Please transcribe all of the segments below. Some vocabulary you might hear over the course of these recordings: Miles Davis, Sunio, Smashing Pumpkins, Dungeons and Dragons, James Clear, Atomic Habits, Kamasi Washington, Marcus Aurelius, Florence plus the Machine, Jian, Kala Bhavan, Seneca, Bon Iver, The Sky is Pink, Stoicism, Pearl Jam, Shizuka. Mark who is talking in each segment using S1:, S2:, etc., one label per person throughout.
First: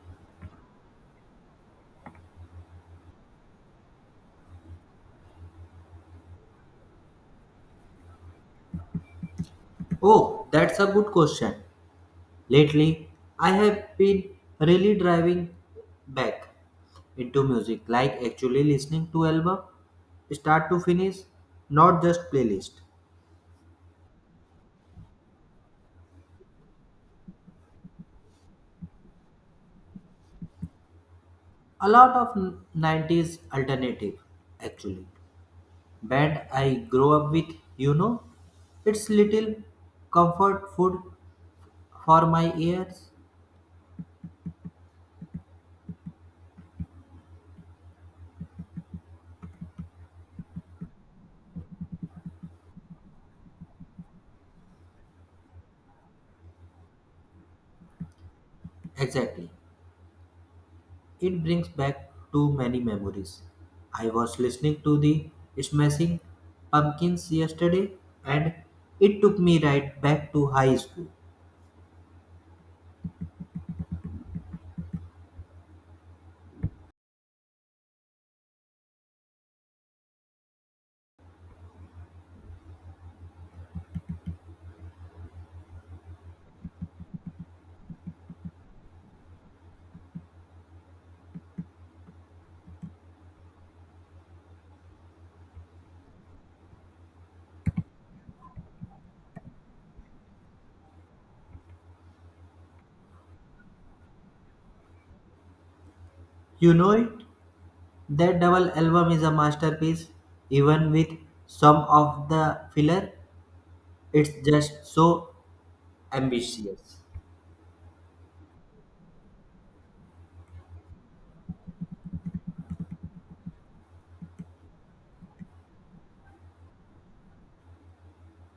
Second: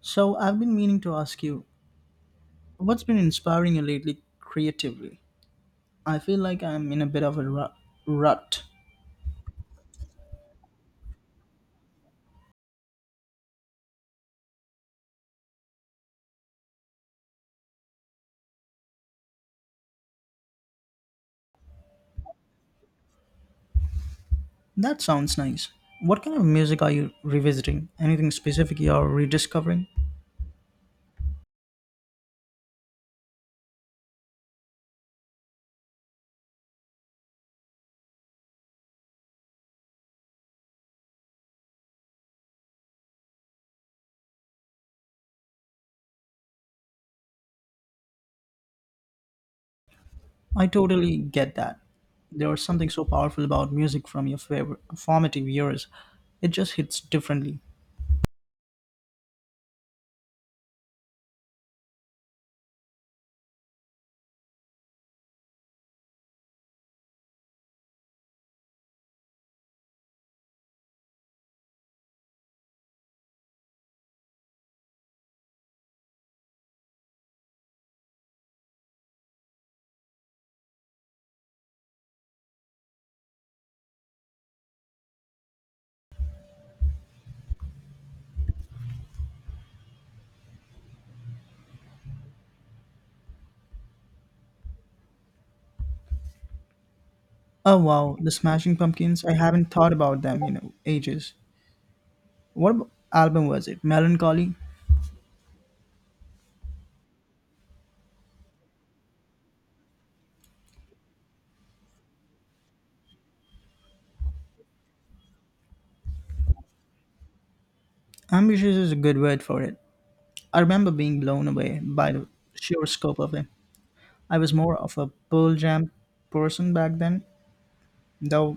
S1: So, I've been meaning to ask you, what's been inspiring you lately creatively? I feel like I'm in a bit of a rut.
S2: Oh, that's a good question. Lately, I have been really driving back into music, like actually listening to album start to finish, not just playlist.
S1: That sounds nice. What kind of music are you revisiting? Anything specific you're rediscovering?
S2: A lot of 90s alternative actually. Band I grow up with, you know, it's little comfort food for my ears.
S1: I totally get that. There was something so powerful about music from your favorite formative years. It just hits differently.
S2: Exactly. It brings back too many memories. I was listening to the Smashing Pumpkins yesterday and it took me right back to high school.
S1: Oh wow, the Smashing Pumpkins. I haven't thought about them in ages. What album was it? Melancholy?
S2: You know it? That double album is a masterpiece. Even with some of the filler, it's just so ambitious.
S1: Ambitious is a good word for it. I remember being blown away by the sheer scope of it. I was more of a Pearl Jam person back then, though.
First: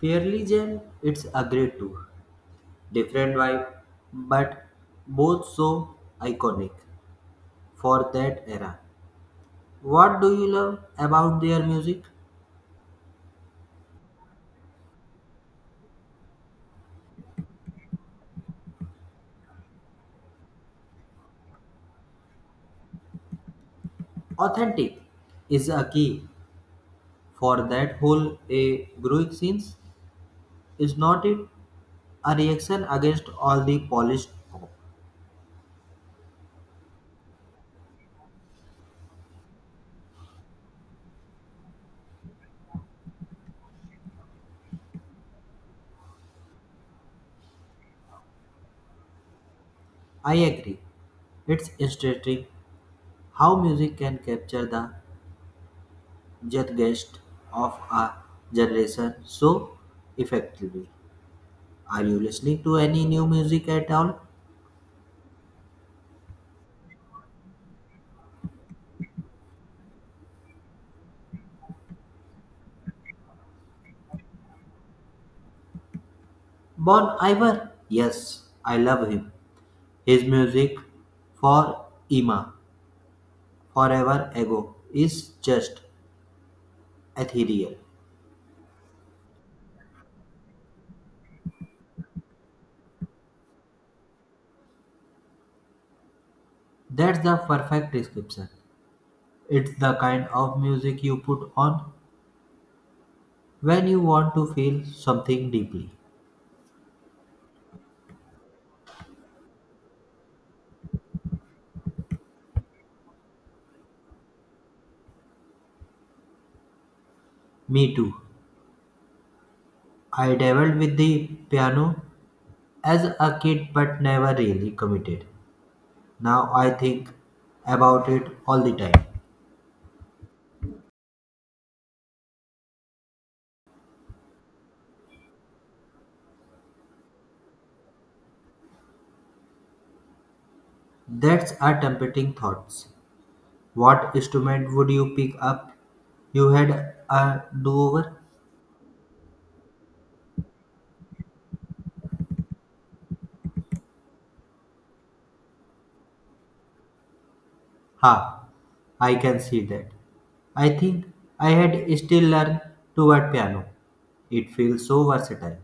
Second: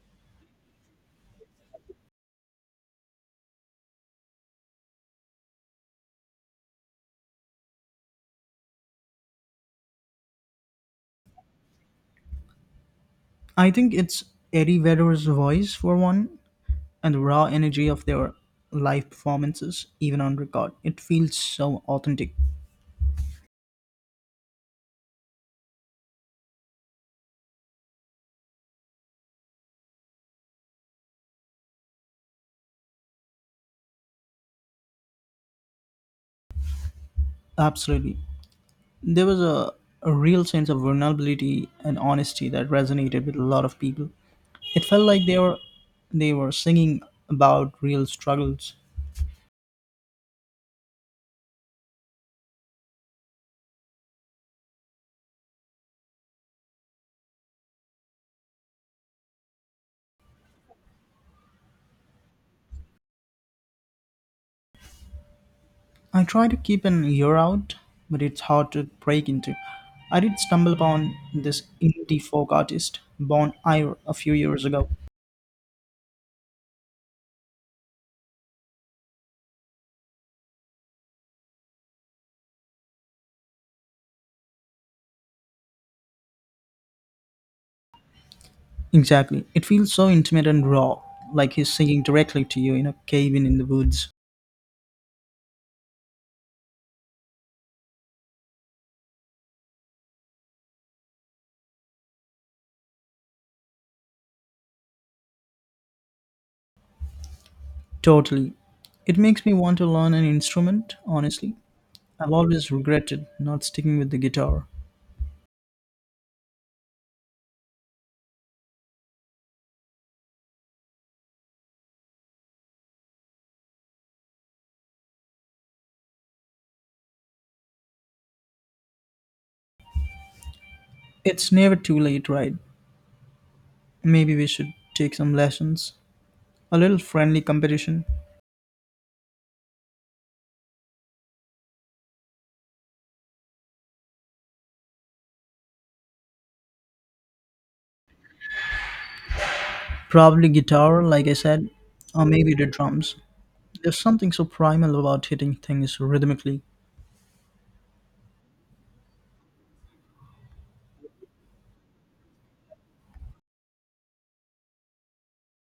S2: Fairly Jam, it's a great too. Different vibe, but both so iconic for that era. What do you love about their music?
S1: I think it's Eddie Vedder's voice for one, and the raw energy of their live performances, even on record. It feels so authentic.
S2: Authentic is a key for that whole a growing scenes is not it a reaction against all the polished pop.
S1: Absolutely. There was a real sense of vulnerability and honesty that resonated with a lot of people. It felt like they were singing about real struggles.
S2: I agree. It's interesting how music can capture the zeitgeist of a generation so effectively. Are you listening to any new music at all?
S1: I try to keep an ear out, but it's hard to break into. I did stumble upon this indie folk artist, Bon Iver, a few years ago.
S2: Bon Iver? Yes, I love him. His music for Ima forever ago is just ethereal.
S1: Exactly. It feels so intimate and raw, like he's singing directly to you in a cabin in the woods.
S2: That's the perfect description. It's the kind of music you put on when you want to feel something deeply.
S1: Totally. It makes me want to learn an instrument, honestly. I've always regretted not sticking with the guitar.
S2: Me too. I dabbled with the piano as a kid but never really committed. Now I think about it all the time.
S1: It's never too late, right? Maybe we should take some lessons. A little friendly competition.
S2: That's a tempting thoughts. What instrument would you pick up? You had a do over?
S1: Probably guitar, like I said, or maybe the drums. There's something so primal about hitting things rhythmically.
S2: Ha, I can see that. I think I had still learned to write piano. It feels so versatile,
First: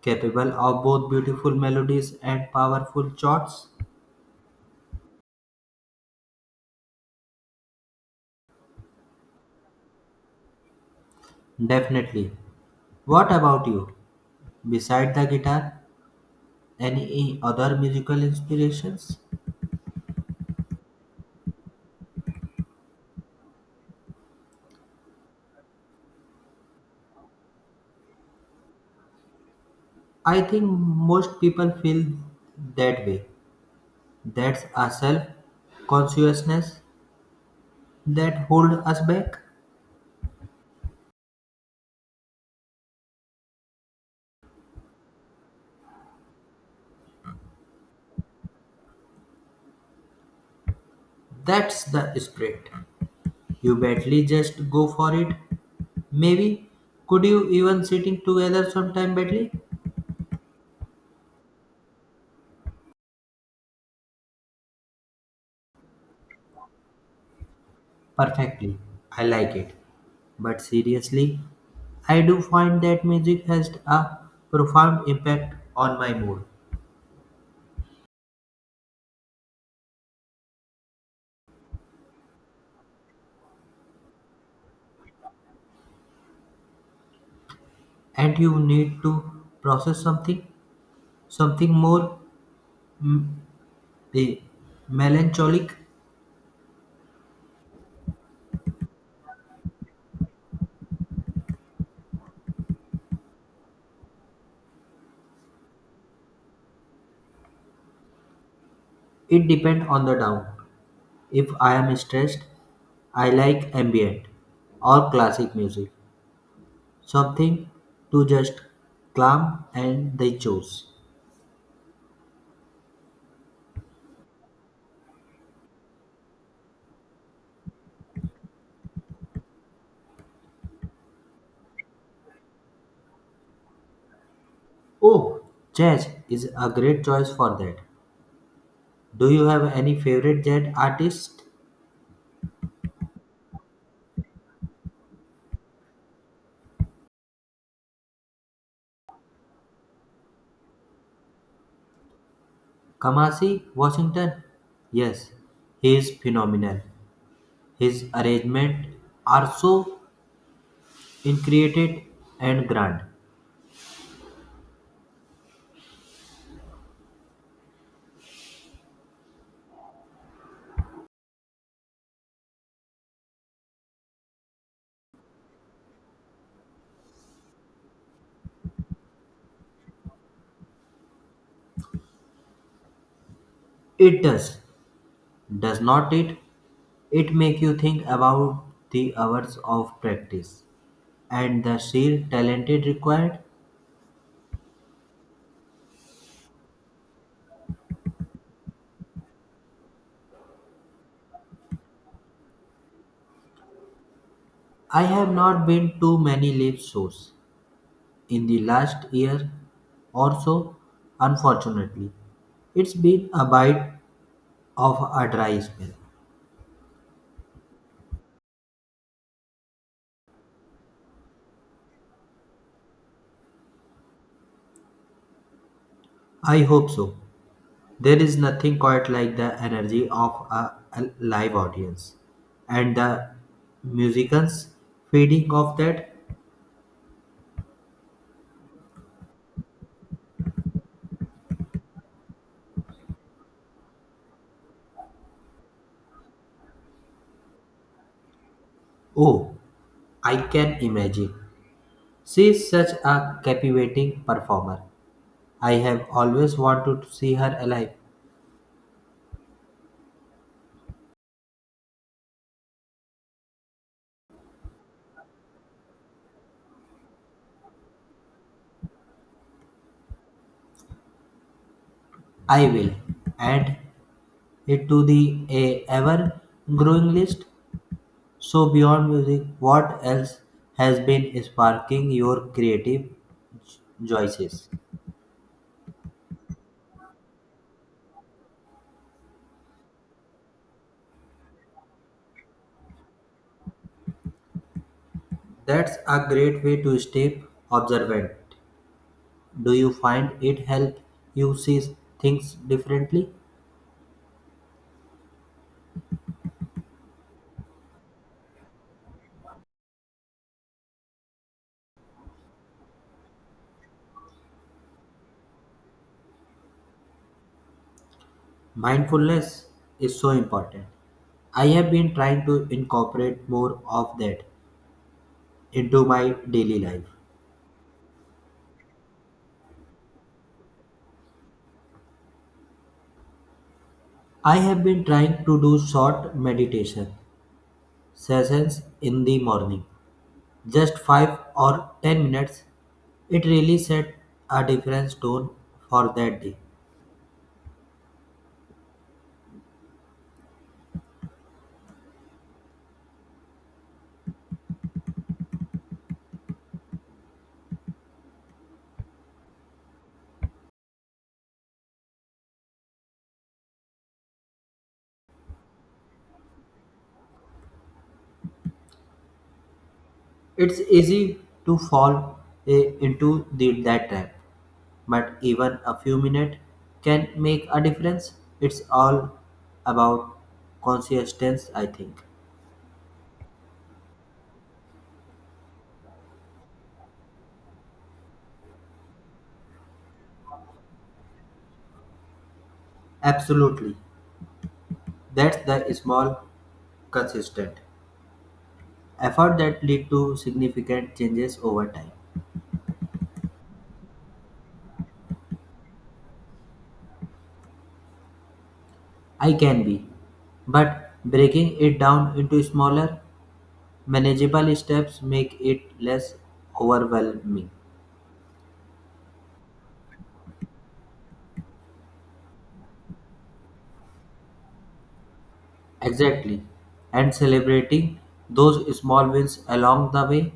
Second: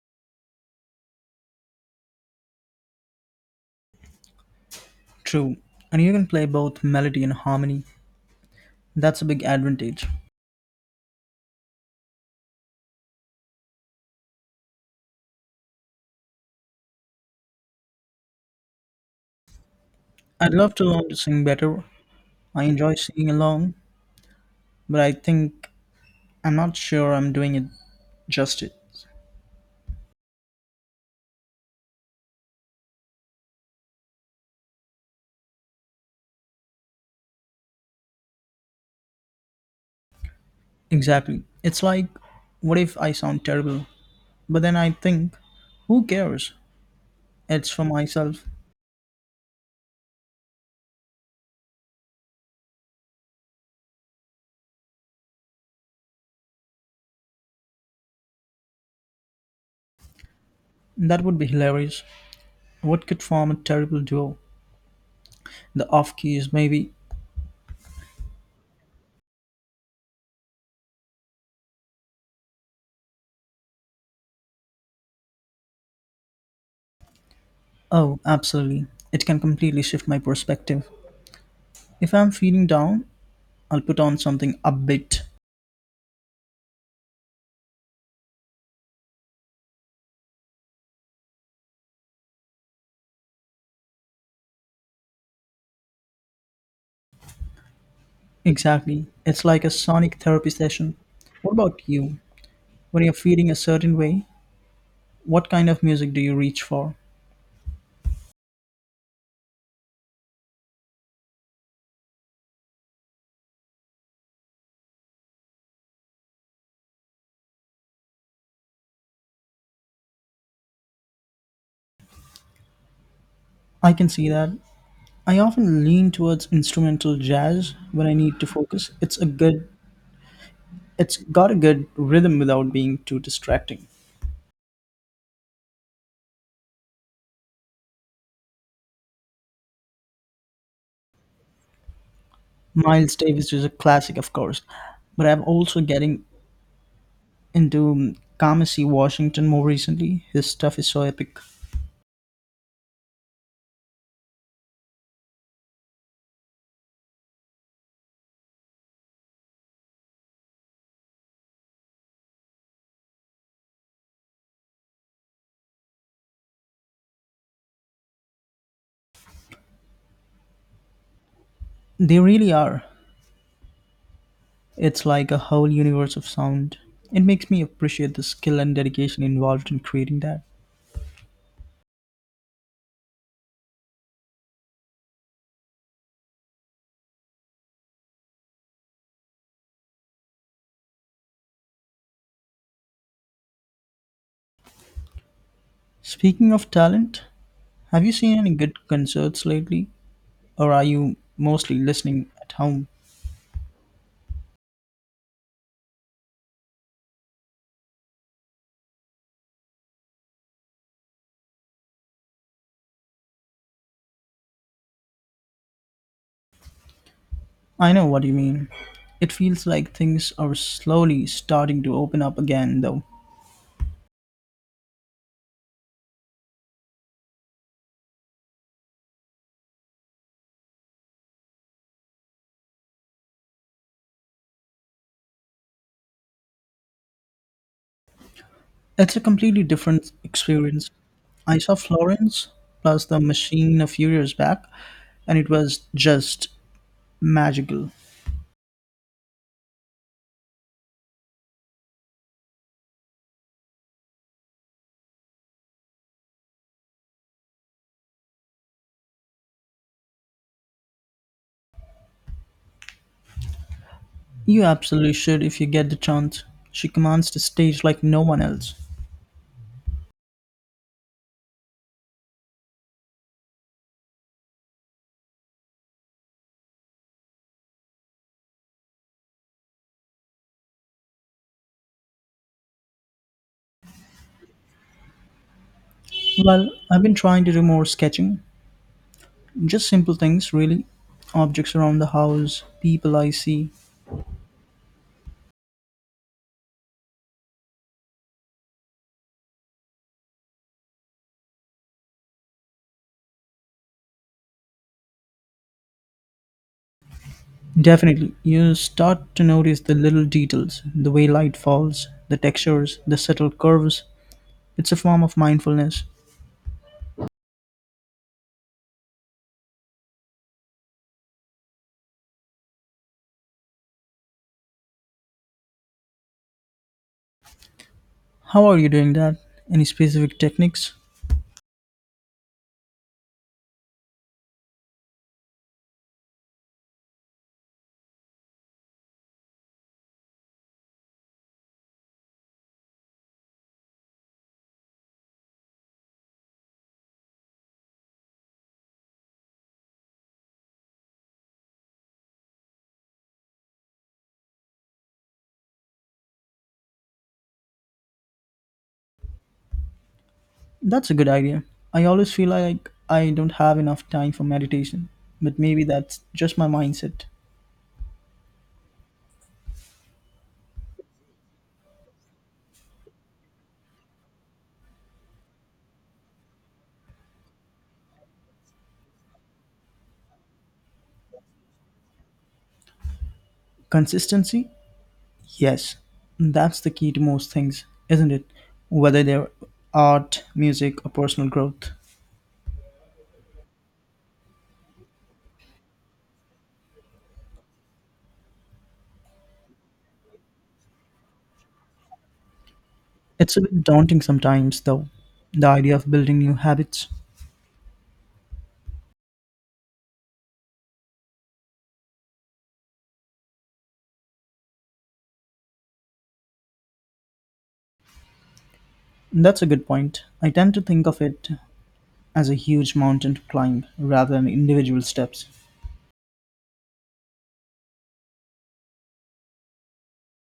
S2: capable of both beautiful melodies and powerful chords.
S1: True. And you can play both melody and harmony. That's a big advantage.
S2: Definitely. What about you? Beside the guitar, any other musical inspirations?
S1: I'd love to learn to sing better. I enjoy singing along, but I think I'm not sure I'm doing it justice.
S2: I think most people feel that way. That's a self consciousness that hold us back.
S1: Exactly. It's like, what if I sound terrible? But then I think, who cares? It's for myself.
S2: That's the spirit. You badly just go for it. Maybe. Could you even sitting together sometime badly?
S1: That would be hilarious. What could form a terrible duo? The off keys, maybe.
S2: Perfectly. I like it. But seriously, I do find that music has a profound impact on my mood.
S1: Oh, absolutely. It can completely shift my perspective. If I'm feeling down, I'll put on something upbeat.
S2: And you need to process something, something more mm, eh, melancholic.
S1: Exactly. It's like a sonic therapy session. What about you? When you're feeling a certain way, what kind of music do you reach for?
S2: It depends on the down. If I am stressed, I like ambient or classic music. Something to just clam and they chose.
S1: I can see that. I often lean towards instrumental jazz when I need to focus. It's a good it's got a good rhythm without being too distracting.
S2: Oh, jazz is a great choice for that. Do you have any favorite jazz artist?
S1: Miles Davis is a classic, of course, but I'm also getting into Kamasi Washington more recently. His stuff is so epic.
S2: Kamasi Washington? Yes, he is phenomenal. His arrangements are so intricate and grand.
S1: They really are. It's like a whole universe of sound. It makes me appreciate the skill and dedication involved in creating that.
S2: It does not it? It make you think about the hours of practice and the sheer talent it required.
S1: Speaking of talent, have you seen any good concerts lately? Or are you mostly listening at home?
S2: I have not been to many live shows in the last year or so, unfortunately. It's been a bite of a dry spell.
S1: I know what you mean. It feels like things are slowly starting to open up again, though.
S2: I hope so. There is nothing quite like the energy of a live audience. And the musicians feeding off that,
S1: It's a completely different experience. I saw Florence plus the Machine a few years back, and it was just magical.
S2: oh, I can imagine. She is such a captivating performer. I have always wanted to see her alive.
S1: You absolutely should if you get the chance. She commands the stage like no one else.
S2: I will. And it to the a ever growing list. So beyond music, what else has been sparking your creative choices?
S1: Well, I've been trying to do more sketching. Just simple things, really. Objects around the house, people I see.
S2: That's a great way to stay observant. Do you find it help you see things differently?
S1: Definitely, you start to notice the little details, the way light falls, the textures, the subtle curves. It's a form of mindfulness.
S2: Mindfulness is so important. I have been trying to incorporate more of that into my daily life.
S1: How are you doing that? Any specific techniques?
S2: I have been trying to do short meditation sessions in the morning. Just 5 or 10 minutes, it really set a different tone for that day.
S1: That's a good idea. I always feel like I don't have enough time for meditation, but maybe that's just my mindset.
S2: It's easy to fall into that trap, but even a few minutes can make a difference. It's all about consistency, I think.
S1: Consistency? Yes, that's the key to most things, isn't it? Whether they're art, music, or personal growth.
S2: Absolutely. That's the small, consistent effort that lead to significant changes over time.
S1: It's a bit daunting sometimes, though, the idea of building new habits.
S2: I can be, but breaking it down into smaller, manageable steps make it less overwhelming.
S1: That's a good point. I tend to think of it as a huge mountain to climb rather than individual steps.
S2: Exactly. And celebrating those small wins along the way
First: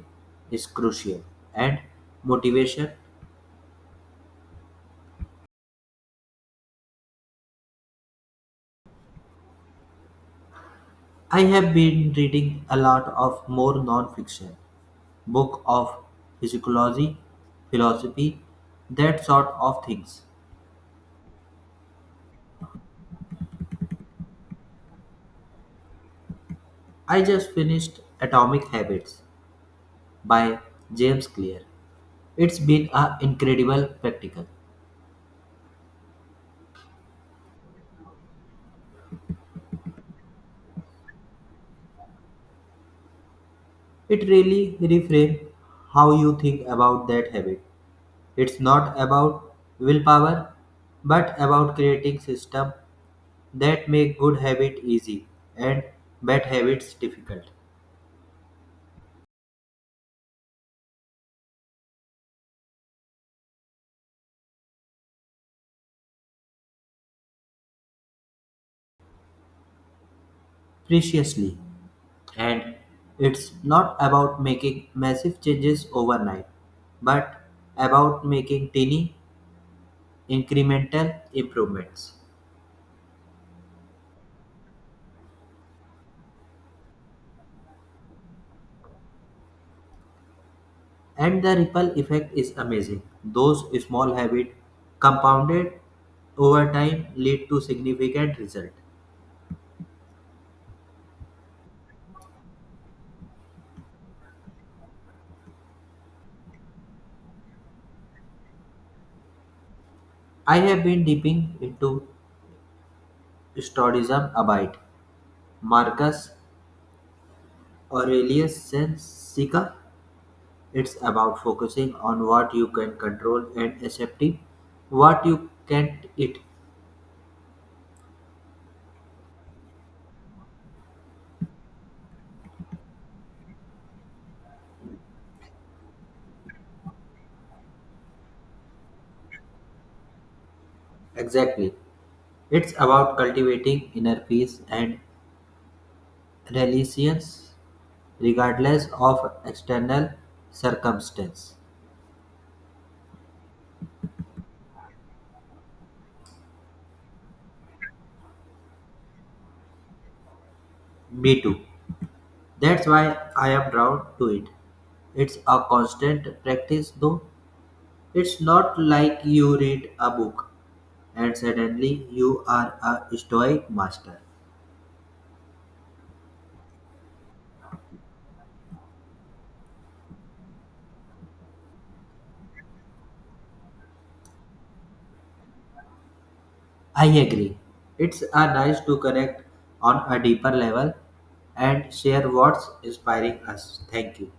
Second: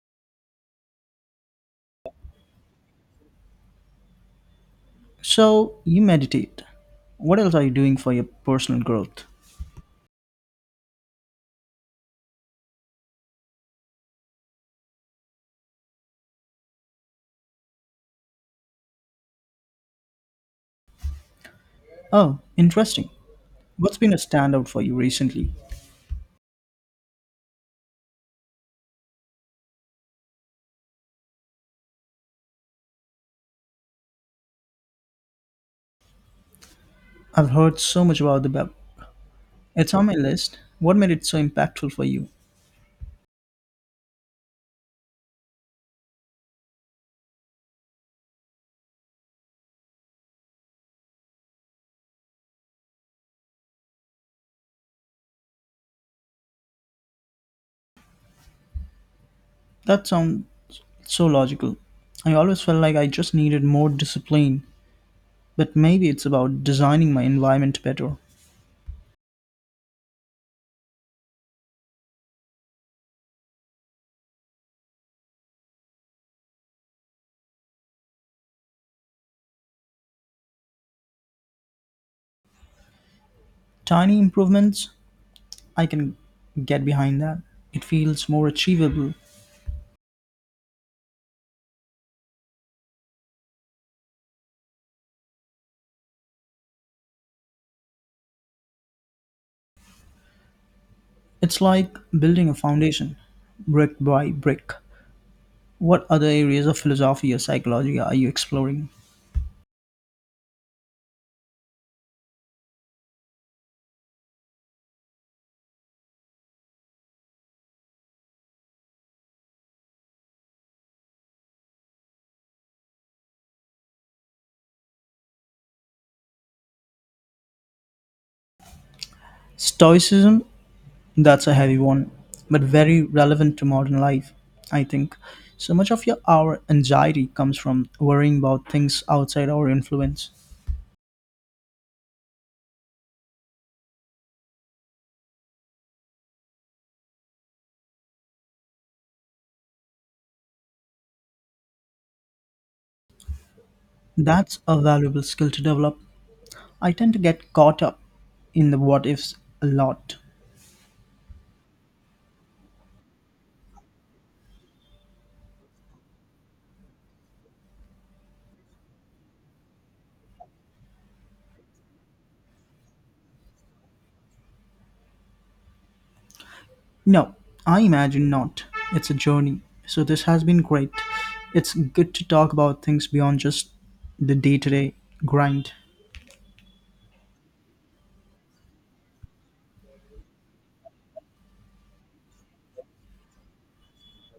S2: is crucial. And motivation.
S1: So, you meditate. What else are you doing for your personal growth?
S2: I have been reading a lot of more non-fiction book of physiology, philosophy, that sort of things.
S1: Oh, interesting. What's been a standout for you recently?
S2: I just finished Atomic Habits by James Clear. It's been an incredible spectacle.
S1: I've heard so much about the web. It's on my list. What made it so impactful for you?
S2: It really reframes how you think about that habit. It's not about willpower, but about creating system that make good habit easy and bad habits difficult.
S1: That sound. It's so logical. I always felt like I just needed more discipline, but maybe it's about designing my environment better.
S2: Preciously. And it's not about making massive changes overnight, but about making tiny incremental improvements.
S1: Tiny improvements, I can get behind that. It feels more achievable.
S2: And the ripple effect is amazing. Those small habits compounded over time lead to significant result.
S1: It's like building a foundation, brick by brick. What other areas of philosophy or psychology are you exploring?
S2: I have been dipping into Stoicism a bit. Marcus Aurelius Seneca. It's about focusing on what you can control and accepting what you can't it.
S1: Stoicism, that's a heavy one, but very relevant to modern life, I think. So much of your our anxiety comes from worrying about things outside our influence.
S2: Exactly. It's about cultivating inner peace and resilience regardless of external circumstance.
S1: That's a valuable skill to develop. I tend to get caught up in the what ifs a lot.
S2: Me too. That's why I am drawn to it. It's a constant practice though. It's not like you read a book and suddenly you are a stoic master.
S1: No, I imagine not. It's a journey. So this has been great. It's good to talk about things beyond just the day to day grind.
S2: I agree. It's a nice to connect on a deeper level and share what's inspiring us. Thank you.